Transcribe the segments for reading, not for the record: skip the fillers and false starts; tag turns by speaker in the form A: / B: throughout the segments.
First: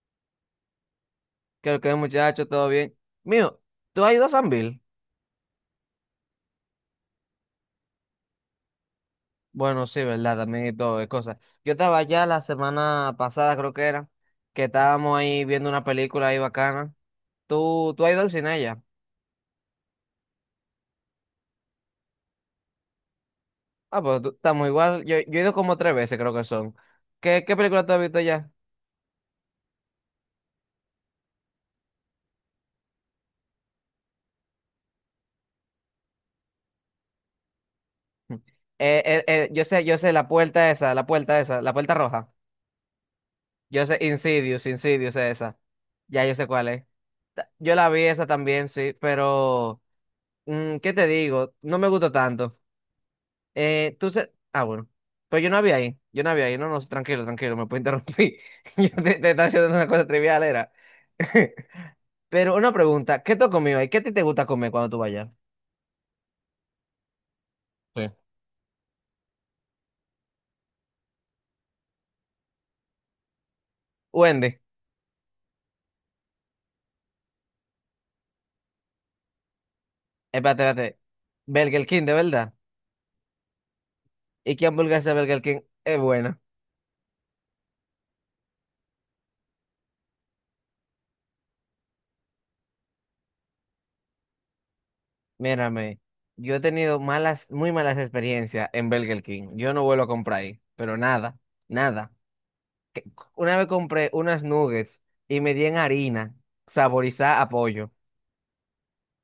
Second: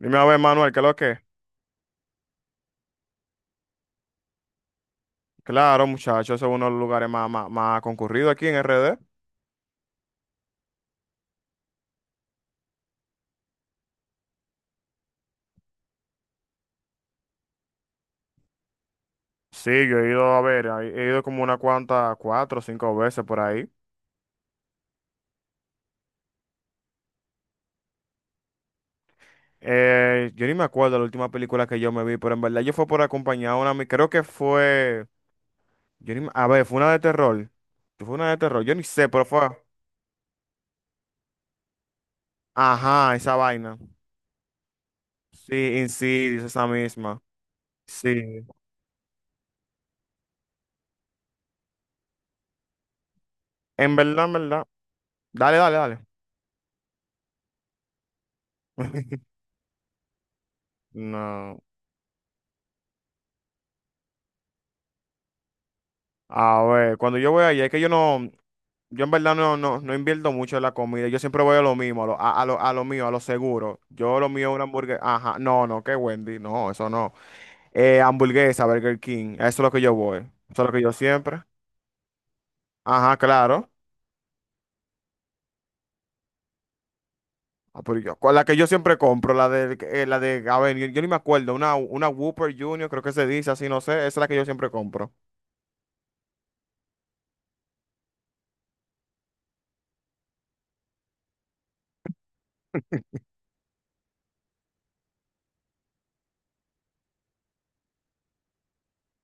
A: Dime a ver, Manuel, ¿qué es lo que?
B: Creo que muchacho, todo bien. Mío, ¿tú has ido a San Bill?
A: Claro, muchachos, ese es uno de los lugares más concurridos aquí en RD.
B: Bueno, sí, ¿verdad? También y todo, es cosa. Yo estaba allá la semana pasada, creo que era, que estábamos ahí viendo una película ahí bacana. ¿Tú has ido al cine allá?
A: Sí, yo he ido a ver, he ido como una cuanta, 4 o 5 veces por ahí.
B: Ah, pues tú- estamos igual. Yo he ido como tres veces, creo que son. ¿Qué película tú has visto allá?
A: Yo ni me acuerdo la última película que yo me vi, pero en verdad yo fue por acompañar a una, creo que fue, yo ni me- a ver, fue una de terror. Fue una de terror, yo ni sé, pero fue,
B: Yo sé, la puerta esa, la puerta esa, la puerta roja.
A: ajá, esa vaina.
B: Yo sé, Insidious, Insidious es
A: Sí,
B: esa. Ya yo
A: Insidious,
B: sé
A: esa
B: cuál es.
A: misma.
B: Yo la vi esa
A: Sí.
B: también, sí, pero... ¿qué te digo? No me gusta tanto.
A: En
B: Tú
A: verdad, en
B: se... Ah,
A: verdad.
B: bueno. Pues yo no
A: Dale,
B: había
A: dale,
B: ahí.
A: dale.
B: Yo no había ahí. No, no, tranquilo, tranquilo, me puedo interrumpir. Yo te estaba haciendo una cosa trivial, era.
A: No.
B: Pero una pregunta, ¿qué tú has comido ahí? ¿Qué a ti te gusta comer cuando tú vayas?
A: A ver, cuando yo voy allá, es que
B: Sí.
A: yo en verdad no invierto mucho en la comida, yo siempre voy a lo mismo, a lo mío, a lo seguro. Yo lo mío es
B: Wendy,
A: una hamburguesa, ajá, no, que Wendy, no, eso no. Hamburguesa, Burger King, eso es lo que yo voy,
B: espérate,
A: eso es lo que yo
B: espérate.
A: siempre,
B: Burger King, de verdad.
A: ajá, claro.
B: ¿Y qué hamburguesa de Burger King es buena?
A: Ah, con la que yo siempre compro, a ver, yo ni me acuerdo, una Whopper Junior, creo que se dice así, no sé, esa es la que yo siempre compro.
B: Mírame, yo he tenido malas, muy malas experiencias en Burger King. Yo no vuelvo a comprar ahí, pero nada, nada. Una vez compré unas nuggets y me di en harina, saborizada a pollo.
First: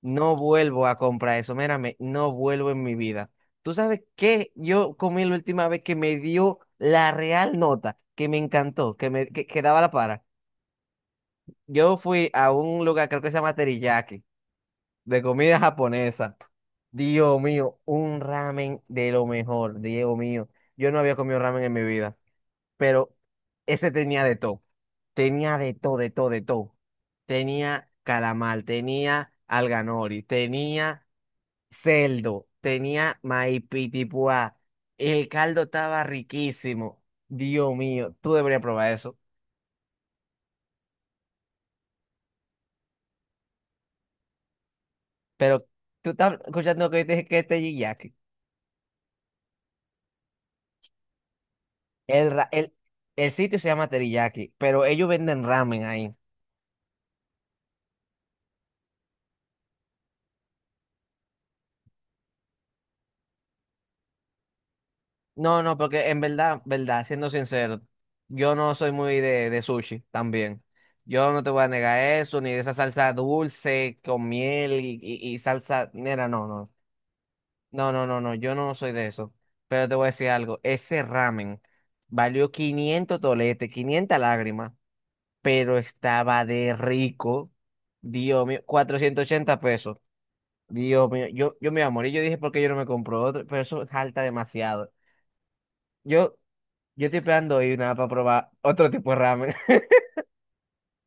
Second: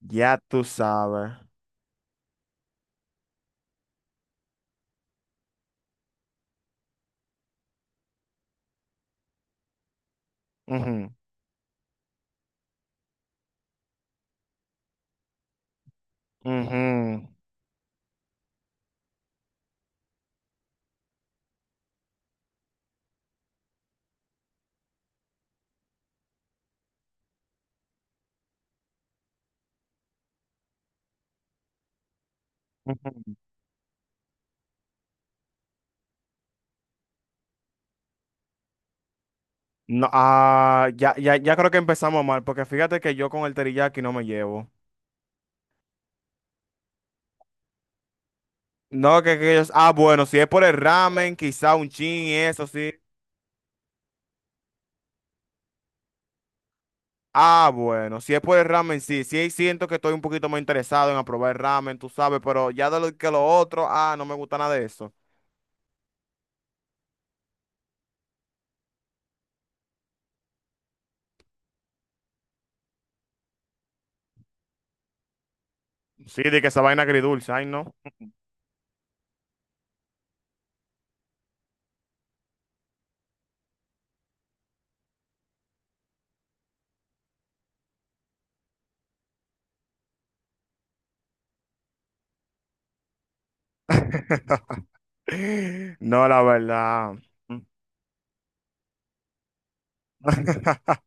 B: No
A: Ya tú
B: vuelvo a
A: sabes.
B: comprar eso, mírame, no vuelvo en mi vida. ¿Tú sabes qué? Yo comí la última vez que me dio la real nota, que me encantó, que daba la para.
A: Ujú,
B: Yo fui a un lugar, creo que se llama Teriyaki, de comida japonesa.
A: ujú,
B: Dios mío, un ramen de lo mejor, Dios mío. Yo no había comido ramen en mi vida. Pero ese tenía de todo. Tenía de todo, de todo, de todo. Tenía calamar, tenía alganori, tenía celdo, tenía
A: ujú.
B: maipitipuá. El caldo estaba riquísimo. Dios mío, tú deberías probar eso.
A: No, ya creo que empezamos mal, porque fíjate que yo con el teriyaki no me llevo.
B: Pero tú estás escuchando lo que yo te dije que es teriyaki.
A: No, que ellos, ah, bueno, si es por el ramen, quizá un chin
B: El,
A: y
B: ra-
A: eso
B: el,
A: sí.
B: el sitio se llama teriyaki, pero ellos venden ramen ahí.
A: Ah, bueno, si es por el ramen, sí siento que estoy un poquito más interesado en aprobar el ramen, tú sabes, pero ya de lo que lo otro, ah, no me gusta nada de eso.
B: No, no, porque en verdad, verdad, siendo sincero, yo no soy muy de sushi también. Yo no te voy a negar eso, ni de esa salsa dulce con miel y salsa. Mira,
A: Sí,
B: no,
A: de que
B: no.
A: esa vaina agridulce, ay,
B: No,
A: no.
B: no, no, no. Yo no soy de eso. Pero te voy a decir algo. Ese ramen valió 500 toletes, 500 lágrimas, pero estaba de rico. Dios mío, 480 pesos. Dios mío, yo me iba a morir. Yo dije, ¿por qué yo no me compro otro? Pero eso salta demasiado.
A: No,
B: Yo.
A: la
B: Yo
A: verdad.
B: estoy esperando ir nada para probar otro tipo de ramen.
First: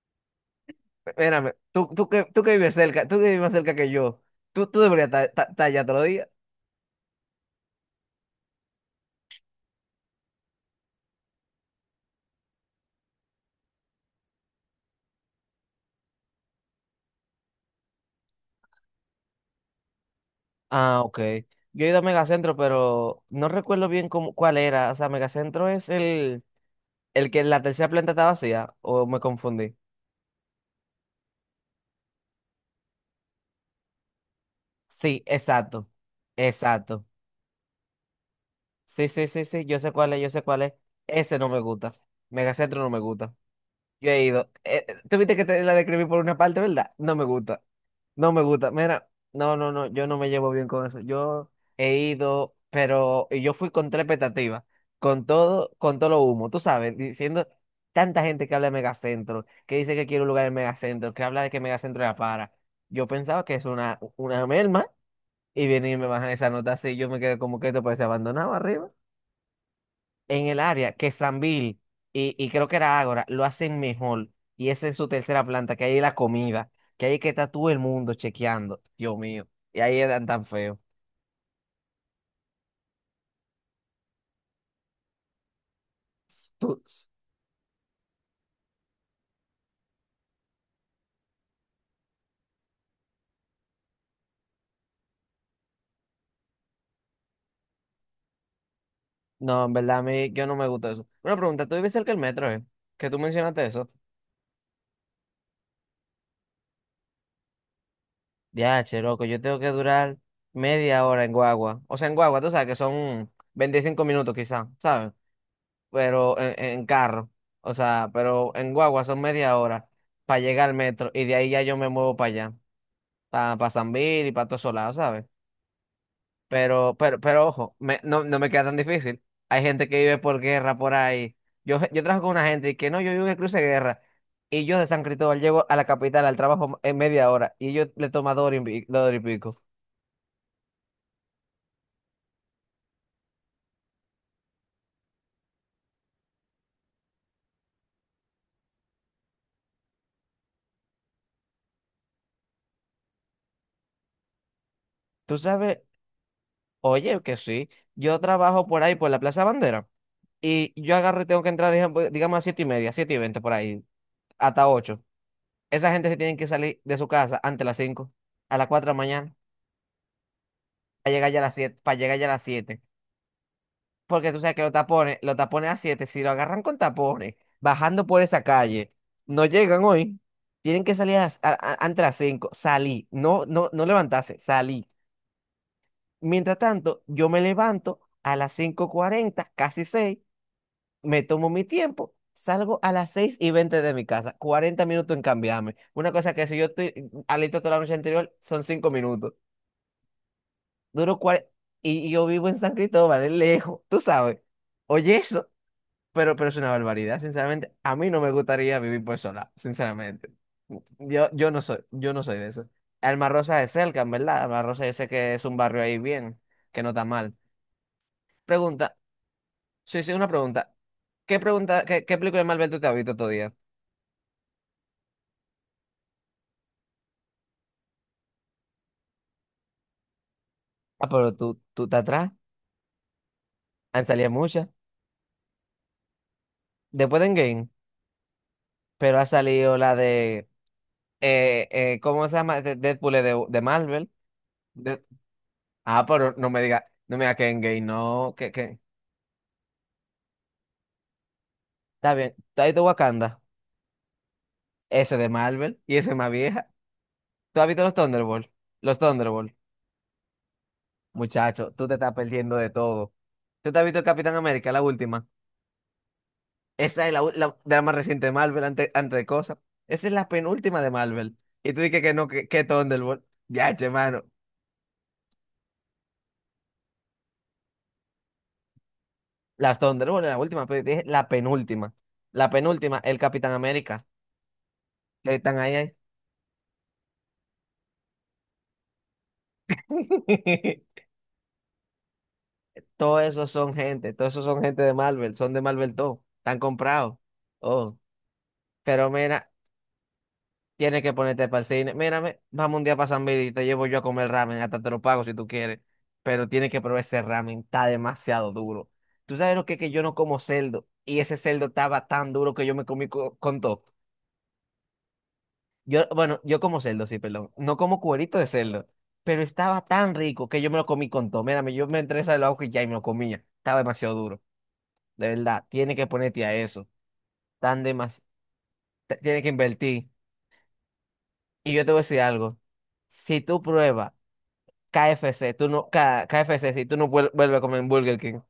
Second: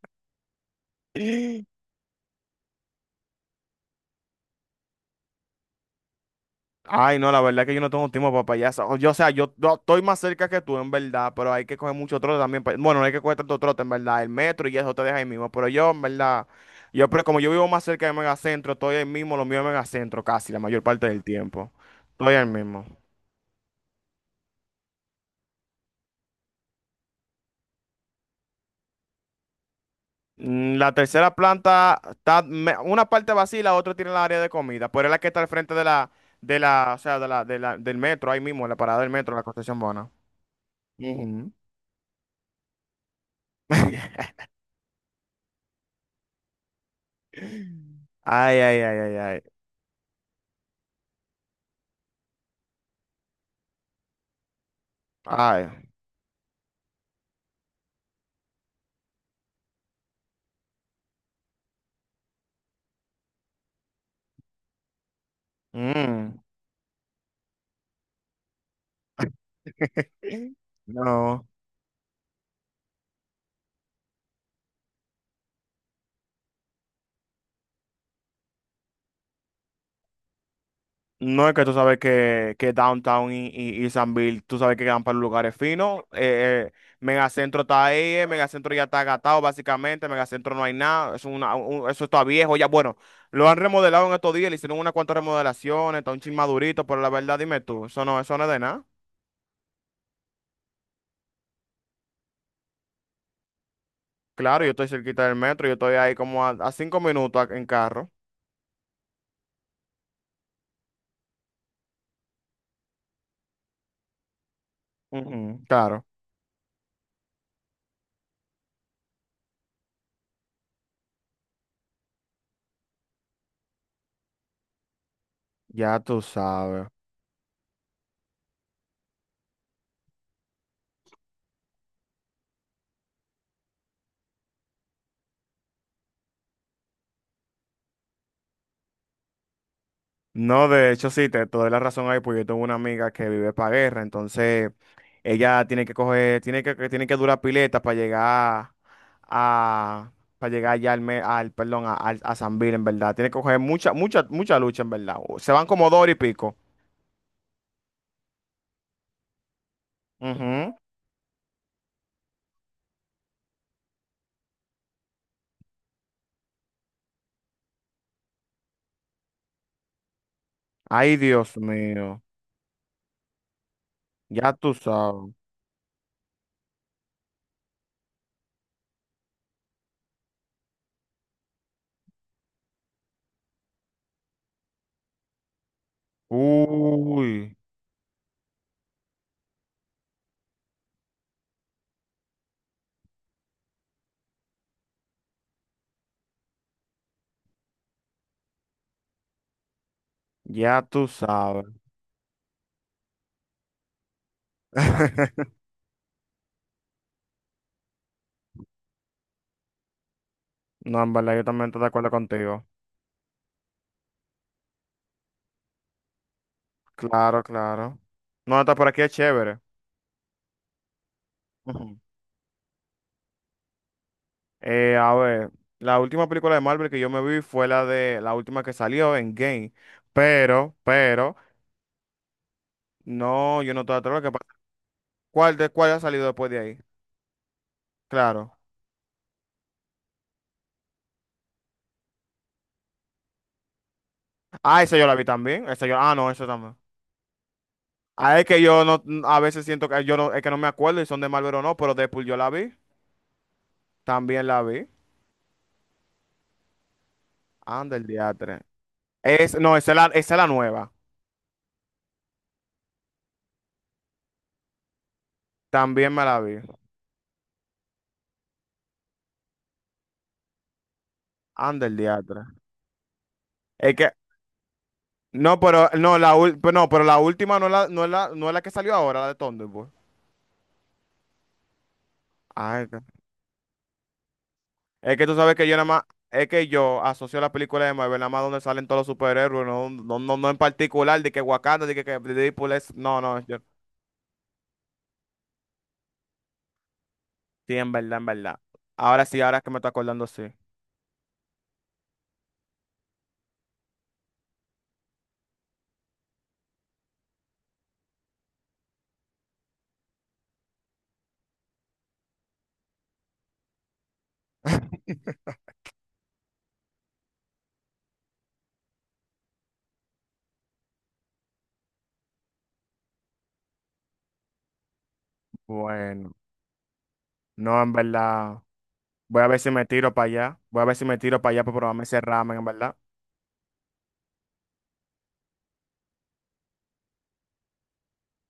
B: Espérame, tú que vives cerca, tú que vives más cerca que yo, tú deberías estar allá todos los días.
A: Ay, no, la verdad es que yo no tengo tiempo para payasa. O sea, yo estoy más cerca que tú, en verdad, pero hay que coger mucho trote también. Bueno, no hay que coger tanto trote, en verdad. El metro y eso te deja ahí mismo. Pero yo, en verdad, pero como yo vivo más cerca del megacentro, estoy ahí mismo, lo mío es megacentro casi, la mayor
B: Ah,
A: parte
B: ok.
A: del tiempo.
B: Yo he ido a
A: Estoy ahí
B: Megacentro,
A: mismo.
B: pero no recuerdo bien cómo, cuál era. O sea, Megacentro es el que la tercera planta está vacía, o me confundí.
A: La tercera planta está, una parte vacía y la otra tiene la área de comida, pero es la
B: Sí,
A: que está al frente de
B: exacto.
A: la,
B: Exacto.
A: de la, del metro, ahí mismo, en la parada
B: Sí,
A: del
B: sí,
A: metro, en la
B: sí, sí, yo
A: Concepción
B: sé
A: Bona.
B: cuál es, yo sé cuál es. Ese no
A: Ujú.
B: me gusta. Megacentro no me gusta. Yo he ido. Tú viste que te la describí por una parte, ¿verdad? No me gusta. No me
A: Ay,
B: gusta.
A: ay, ay,
B: Mira,
A: ay, ay.
B: no, no, no, yo no me llevo bien con eso. Yo he ido, pero y yo fui con tres expectativas,
A: Ay.
B: con todo lo humo, tú sabes, diciendo tanta gente que habla de megacentro, que dice que quiere un lugar en megacentro, que habla de que megacentro era para. Yo pensaba que es una merma y vienen y me bajan
A: Mm,
B: esa nota así, yo me quedé como que esto parece abandonado arriba en el área que
A: no.
B: Sambil y creo que era Ágora lo hacen mejor. Y es en su tercera planta, que ahí hay la comida, que ahí es que está todo el mundo chequeando. Dios mío. Y ahí eran tan feos.
A: No es que tú sabes que Downtown y Sanville, tú sabes que quedan para los lugares finos.
B: Tú-
A: Megacentro está ahí, Megacentro ya está agatado básicamente, Megacentro no hay nada, es una, eso está viejo ya. Bueno, lo han remodelado en estos días, le hicieron unas cuantas remodelaciones, está un chin madurito, pero la verdad dime tú, eso no es de nada.
B: No, en verdad, a mí yo no me gusta eso. Una pregunta, ¿tú vives cerca del metro, eh? Que tú mencionaste eso.
A: Claro, yo estoy cerquita del metro, yo estoy ahí como a 5 minutos en carro.
B: Ya, che, loco, yo tengo que durar media hora en Guagua. O sea, en Guagua, tú sabes que son 25 minutos quizás, ¿sabes?
A: Ujú, claro,
B: Pero en carro. O sea, pero en Guagua son media hora para llegar al metro y de ahí ya yo me muevo para allá. Para San Bill y para todos esos lados, ¿sabes?
A: ya tú sabes.
B: Pero ojo, no, no me queda tan difícil. Hay gente que vive por guerra por ahí. Yo trabajo con una gente y que no, yo vivo en el cruce de guerra. Y yo de San Cristóbal llego a la capital, al trabajo en media hora. Y yo le tomo 2 horas 2 horas y pico.
A: No, de hecho sí, te doy la razón ahí. Pues yo tengo una amiga que vive para guerra, entonces ella tiene que coger, que tiene que durar pileta para llegar a, para llegar ya al, me- al perdón, a, al- a San Bill, en verdad. Tiene que coger mucha lucha, en verdad.
B: Tú
A: Se van
B: sabes,
A: como 2 horas y pico.
B: oye, que sí. Yo trabajo por ahí, por la Plaza Bandera. Y
A: Ujú.
B: yo agarro y tengo que entrar, digamos, a 7:30, 7:20 por ahí, hasta ocho. Esa gente se tiene que salir de su casa antes de las cinco, a las cuatro de la mañana, para
A: Ay,
B: llegar ya a las
A: Dios
B: siete, para llegar
A: mío,
B: ya a las siete. Porque tú
A: ya
B: sabes que
A: tú sabes.
B: los tapones a 7 si lo agarran con tapones, bajando por esa calle, no llegan hoy, tienen que salir a las- a- antes de las 5 salí, no, no, no levantarse, salí. Mientras tanto, yo
A: Uy,
B: me levanto a las 5:40 casi seis, me tomo mi tiempo, salgo a las 6:20 de mi casa, 40 minutos en cambiarme. Una cosa que si yo estoy alito toda la noche anterior, son 5 minutos.
A: ya tú
B: Duro cuarenta
A: sabes.
B: y yo vivo en San Cristóbal, es lejos, tú sabes. Oye, eso. Pero es una barbaridad, sinceramente. A mí no me gustaría vivir por sola, sinceramente.
A: No, en
B: Yo,
A: verdad, yo
B: yo no
A: también estoy
B: soy,
A: de acuerdo
B: yo no soy de
A: contigo.
B: eso. Alma Rosa es cerca, en verdad. Alma Rosa yo sé que es un barrio ahí bien, que no está mal.
A: Claro, claro. No, está por
B: Pregunta,
A: aquí es chévere.
B: sí, sí, una pregunta. ¿Qué pregunta,
A: Ujú.
B: qué película de Marvel tú te has visto todo día?
A: A ver, la última película de Marvel que yo me vi fue la de la última que salió en Game,
B: Ah, pero
A: pero,
B: tú te atrás.
A: no, yo no estoy
B: Han
A: atrás.
B: salido
A: ¿Qué pasa?
B: muchas.
A: ¿Cuál de cuál ha salido después de ahí?
B: Después de Endgame,
A: Claro.
B: pero ha salido la de, ¿cómo se llama? Deadpool es de Marvel.
A: Ah, esa
B: De-
A: yo la vi también. Esa yo,
B: ah,
A: ah, no,
B: pero
A: esa
B: no me
A: también.
B: diga, no me diga que Endgame, no,
A: Ah, es
B: que,
A: que
B: que,
A: yo no, a veces siento que yo no, es que no me acuerdo si son de Marvel o no, pero
B: está
A: Deadpool
B: bien.
A: yo la
B: ¿Está ahí
A: vi.
B: de Wakanda?
A: También la vi.
B: Ese de Marvel y ese más vieja. ¿Tú has visto los
A: Anda el
B: Thunderbolts?
A: diatre.
B: Los Thunderbolts.
A: Es, no, esa es la nueva.
B: Muchacho, tú te estás perdiendo de todo. ¿Tú te has visto el Capitán América, la última?
A: También me la vi.
B: Esa es la, u- la- de la más reciente de Marvel, antes, antes de cosas. Esa es la penúltima de Marvel. Y tú
A: Anda el
B: dices que no,
A: diatre.
B: que Thunderbolt. Ya, che,
A: Es que,
B: mano.
A: no, pero, no, pero no, pero la última no, es la, no, es la, no es la que salió ahora, la de
B: Las
A: Thunderbolt.
B: Thunderbolts, la última, pero dije la penúltima. La
A: Ay,
B: penúltima,
A: ca-
B: el Capitán América.
A: es que
B: Que
A: tú sabes
B: están
A: que
B: ahí,
A: yo nada
B: ahí.
A: más, es que yo asocio la película de Marvel nada más donde salen todos los superhéroes, no en particular, de que Wakanda, de que Deadpool es,
B: Todos
A: no,
B: esos
A: yo,
B: son gente, todos esos son gente de Marvel, son de Marvel todo. Están comprados.
A: sí, en
B: Oh.
A: verdad, en verdad.
B: Pero
A: Ahora sí,
B: mira,
A: ahora es que me estoy acordando, sí.
B: tienes que ponerte para el cine. Mírame, vamos un día para San Miguel y te llevo yo a comer ramen. Hasta te lo pago si tú quieres. Pero tienes que probar ese ramen. Está demasiado duro. Tú sabes lo que es que yo no como cerdo. Y ese cerdo estaba tan duro que yo me comí con todo. Yo, bueno, yo como cerdo, sí, perdón. No como cuerito de cerdo. Pero estaba tan rico que yo me lo comí con todo. Mírame, yo me entré al ojo y ya y me lo comía. Estaba demasiado duro. De verdad, tienes que
A: Bueno,
B: ponerte a eso.
A: no,
B: Tan
A: en
B: demasiado.
A: verdad,
B: Tienes
A: voy a
B: que
A: ver si me
B: invertir.
A: tiro para allá, voy a ver si me tiro para allá
B: Y
A: para
B: yo te voy a
A: probarme
B: decir
A: ese ramen,
B: algo.
A: en verdad.
B: Si tú pruebas. K F C, tú no, KFC, si tú no vuelves a comer en Burger King,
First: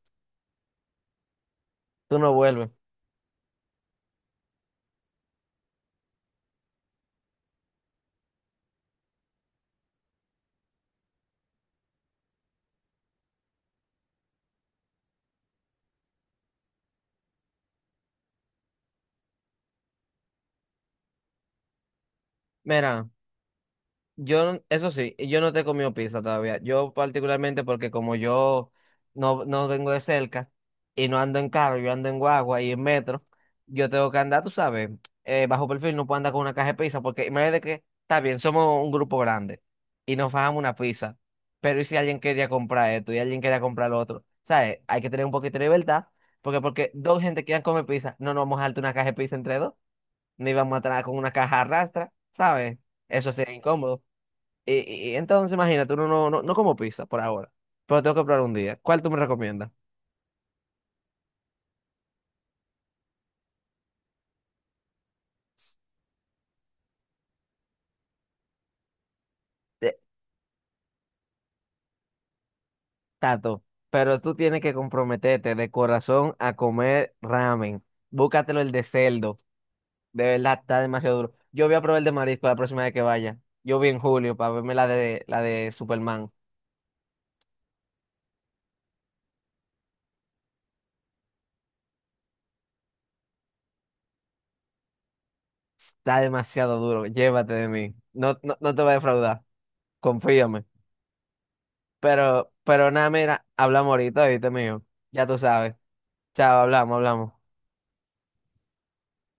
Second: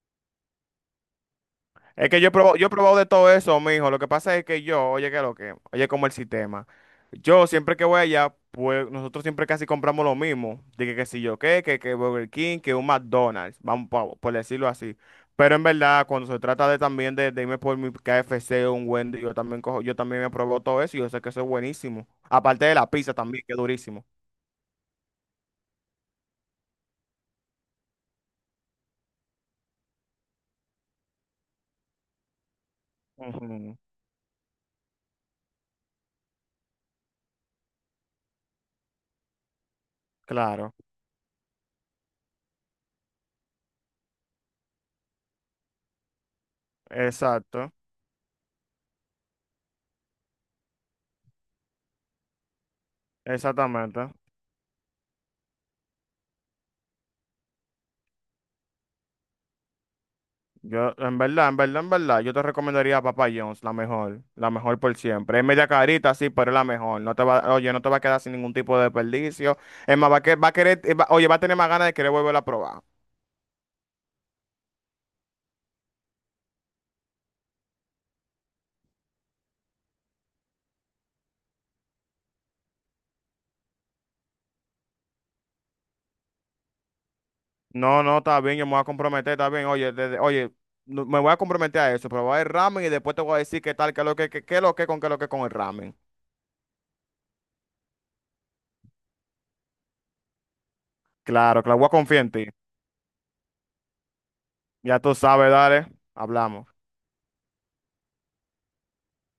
A: Es
B: tú
A: que
B: no
A: yo he
B: vuelves.
A: probado de todo eso, mijo. Lo que pasa es que yo, oye, que lo que, oye, como el sistema. Yo siempre que voy allá, pues nosotros siempre casi compramos lo mismo. Dije que si yo qué, que Burger King, que un McDonald's, por decirlo así. Pero en verdad, cuando se trata de también de irme por mi KFC o un Wendy, yo también cojo, yo también me probado todo eso y yo sé que eso es buenísimo. Aparte de la
B: Mira.
A: pizza también, que es durísimo.
B: Yo, eso sí, yo no te he comido pizza todavía. Yo particularmente porque como yo no vengo de cerca y no ando en carro, yo ando en guagua y en metro,
A: Ujú,
B: yo tengo que andar, tú sabes, bajo perfil, no puedo andar con una caja de pizza porque imagínate que, está bien, somos un grupo grande y nos fajamos una
A: Claro,
B: pizza, pero ¿y si alguien quería comprar esto y alguien quería comprar lo otro? ¿Sabes? Hay que tener un poquito de libertad porque dos gente quieran
A: exacto,
B: comer pizza, no nos vamos a darte una caja de pizza entre dos, ni vamos a traer con una caja arrastra, ¿sabes? Eso sería incómodo.
A: exactamente.
B: Y entonces, imagínate, uno no, no como pizza por ahora, pero tengo que probar un día. ¿Cuál tú me recomiendas?
A: Yo, en verdad, yo te recomendaría a Papa John's, la mejor por siempre. Es media carita, sí, pero es la mejor. No te va, oye, no te va a quedar sin ningún tipo de desperdicio.
B: Eh,
A: Es más, va a querer, oye, va a tener más ganas de querer volver a probar.
B: Tato, pero tú tienes que comprometerte de corazón a comer ramen. Búscatelo el de cerdo. De verdad, está demasiado duro. Yo voy a probar el de marisco la próxima vez que vaya. Yo vi en julio para verme la de Superman.
A: No, no, está bien, yo me voy a comprometer, está bien. Oye, me voy a comprometer a eso, probar el ramen y después te voy a decir qué tal, qué lo que, con qué lo que con el ramen.
B: Está demasiado duro. Llévate de mí. No, no, no te voy a defraudar. Confíame.
A: Claro, claro, voy a confiar en ti.
B: Pero nada, mira, hablamos ahorita, ¿viste, mío?
A: Ya tú
B: Ya tú
A: sabes,
B: sabes.
A: dale,
B: Chao,
A: hablamos.
B: hablamos, hablamos.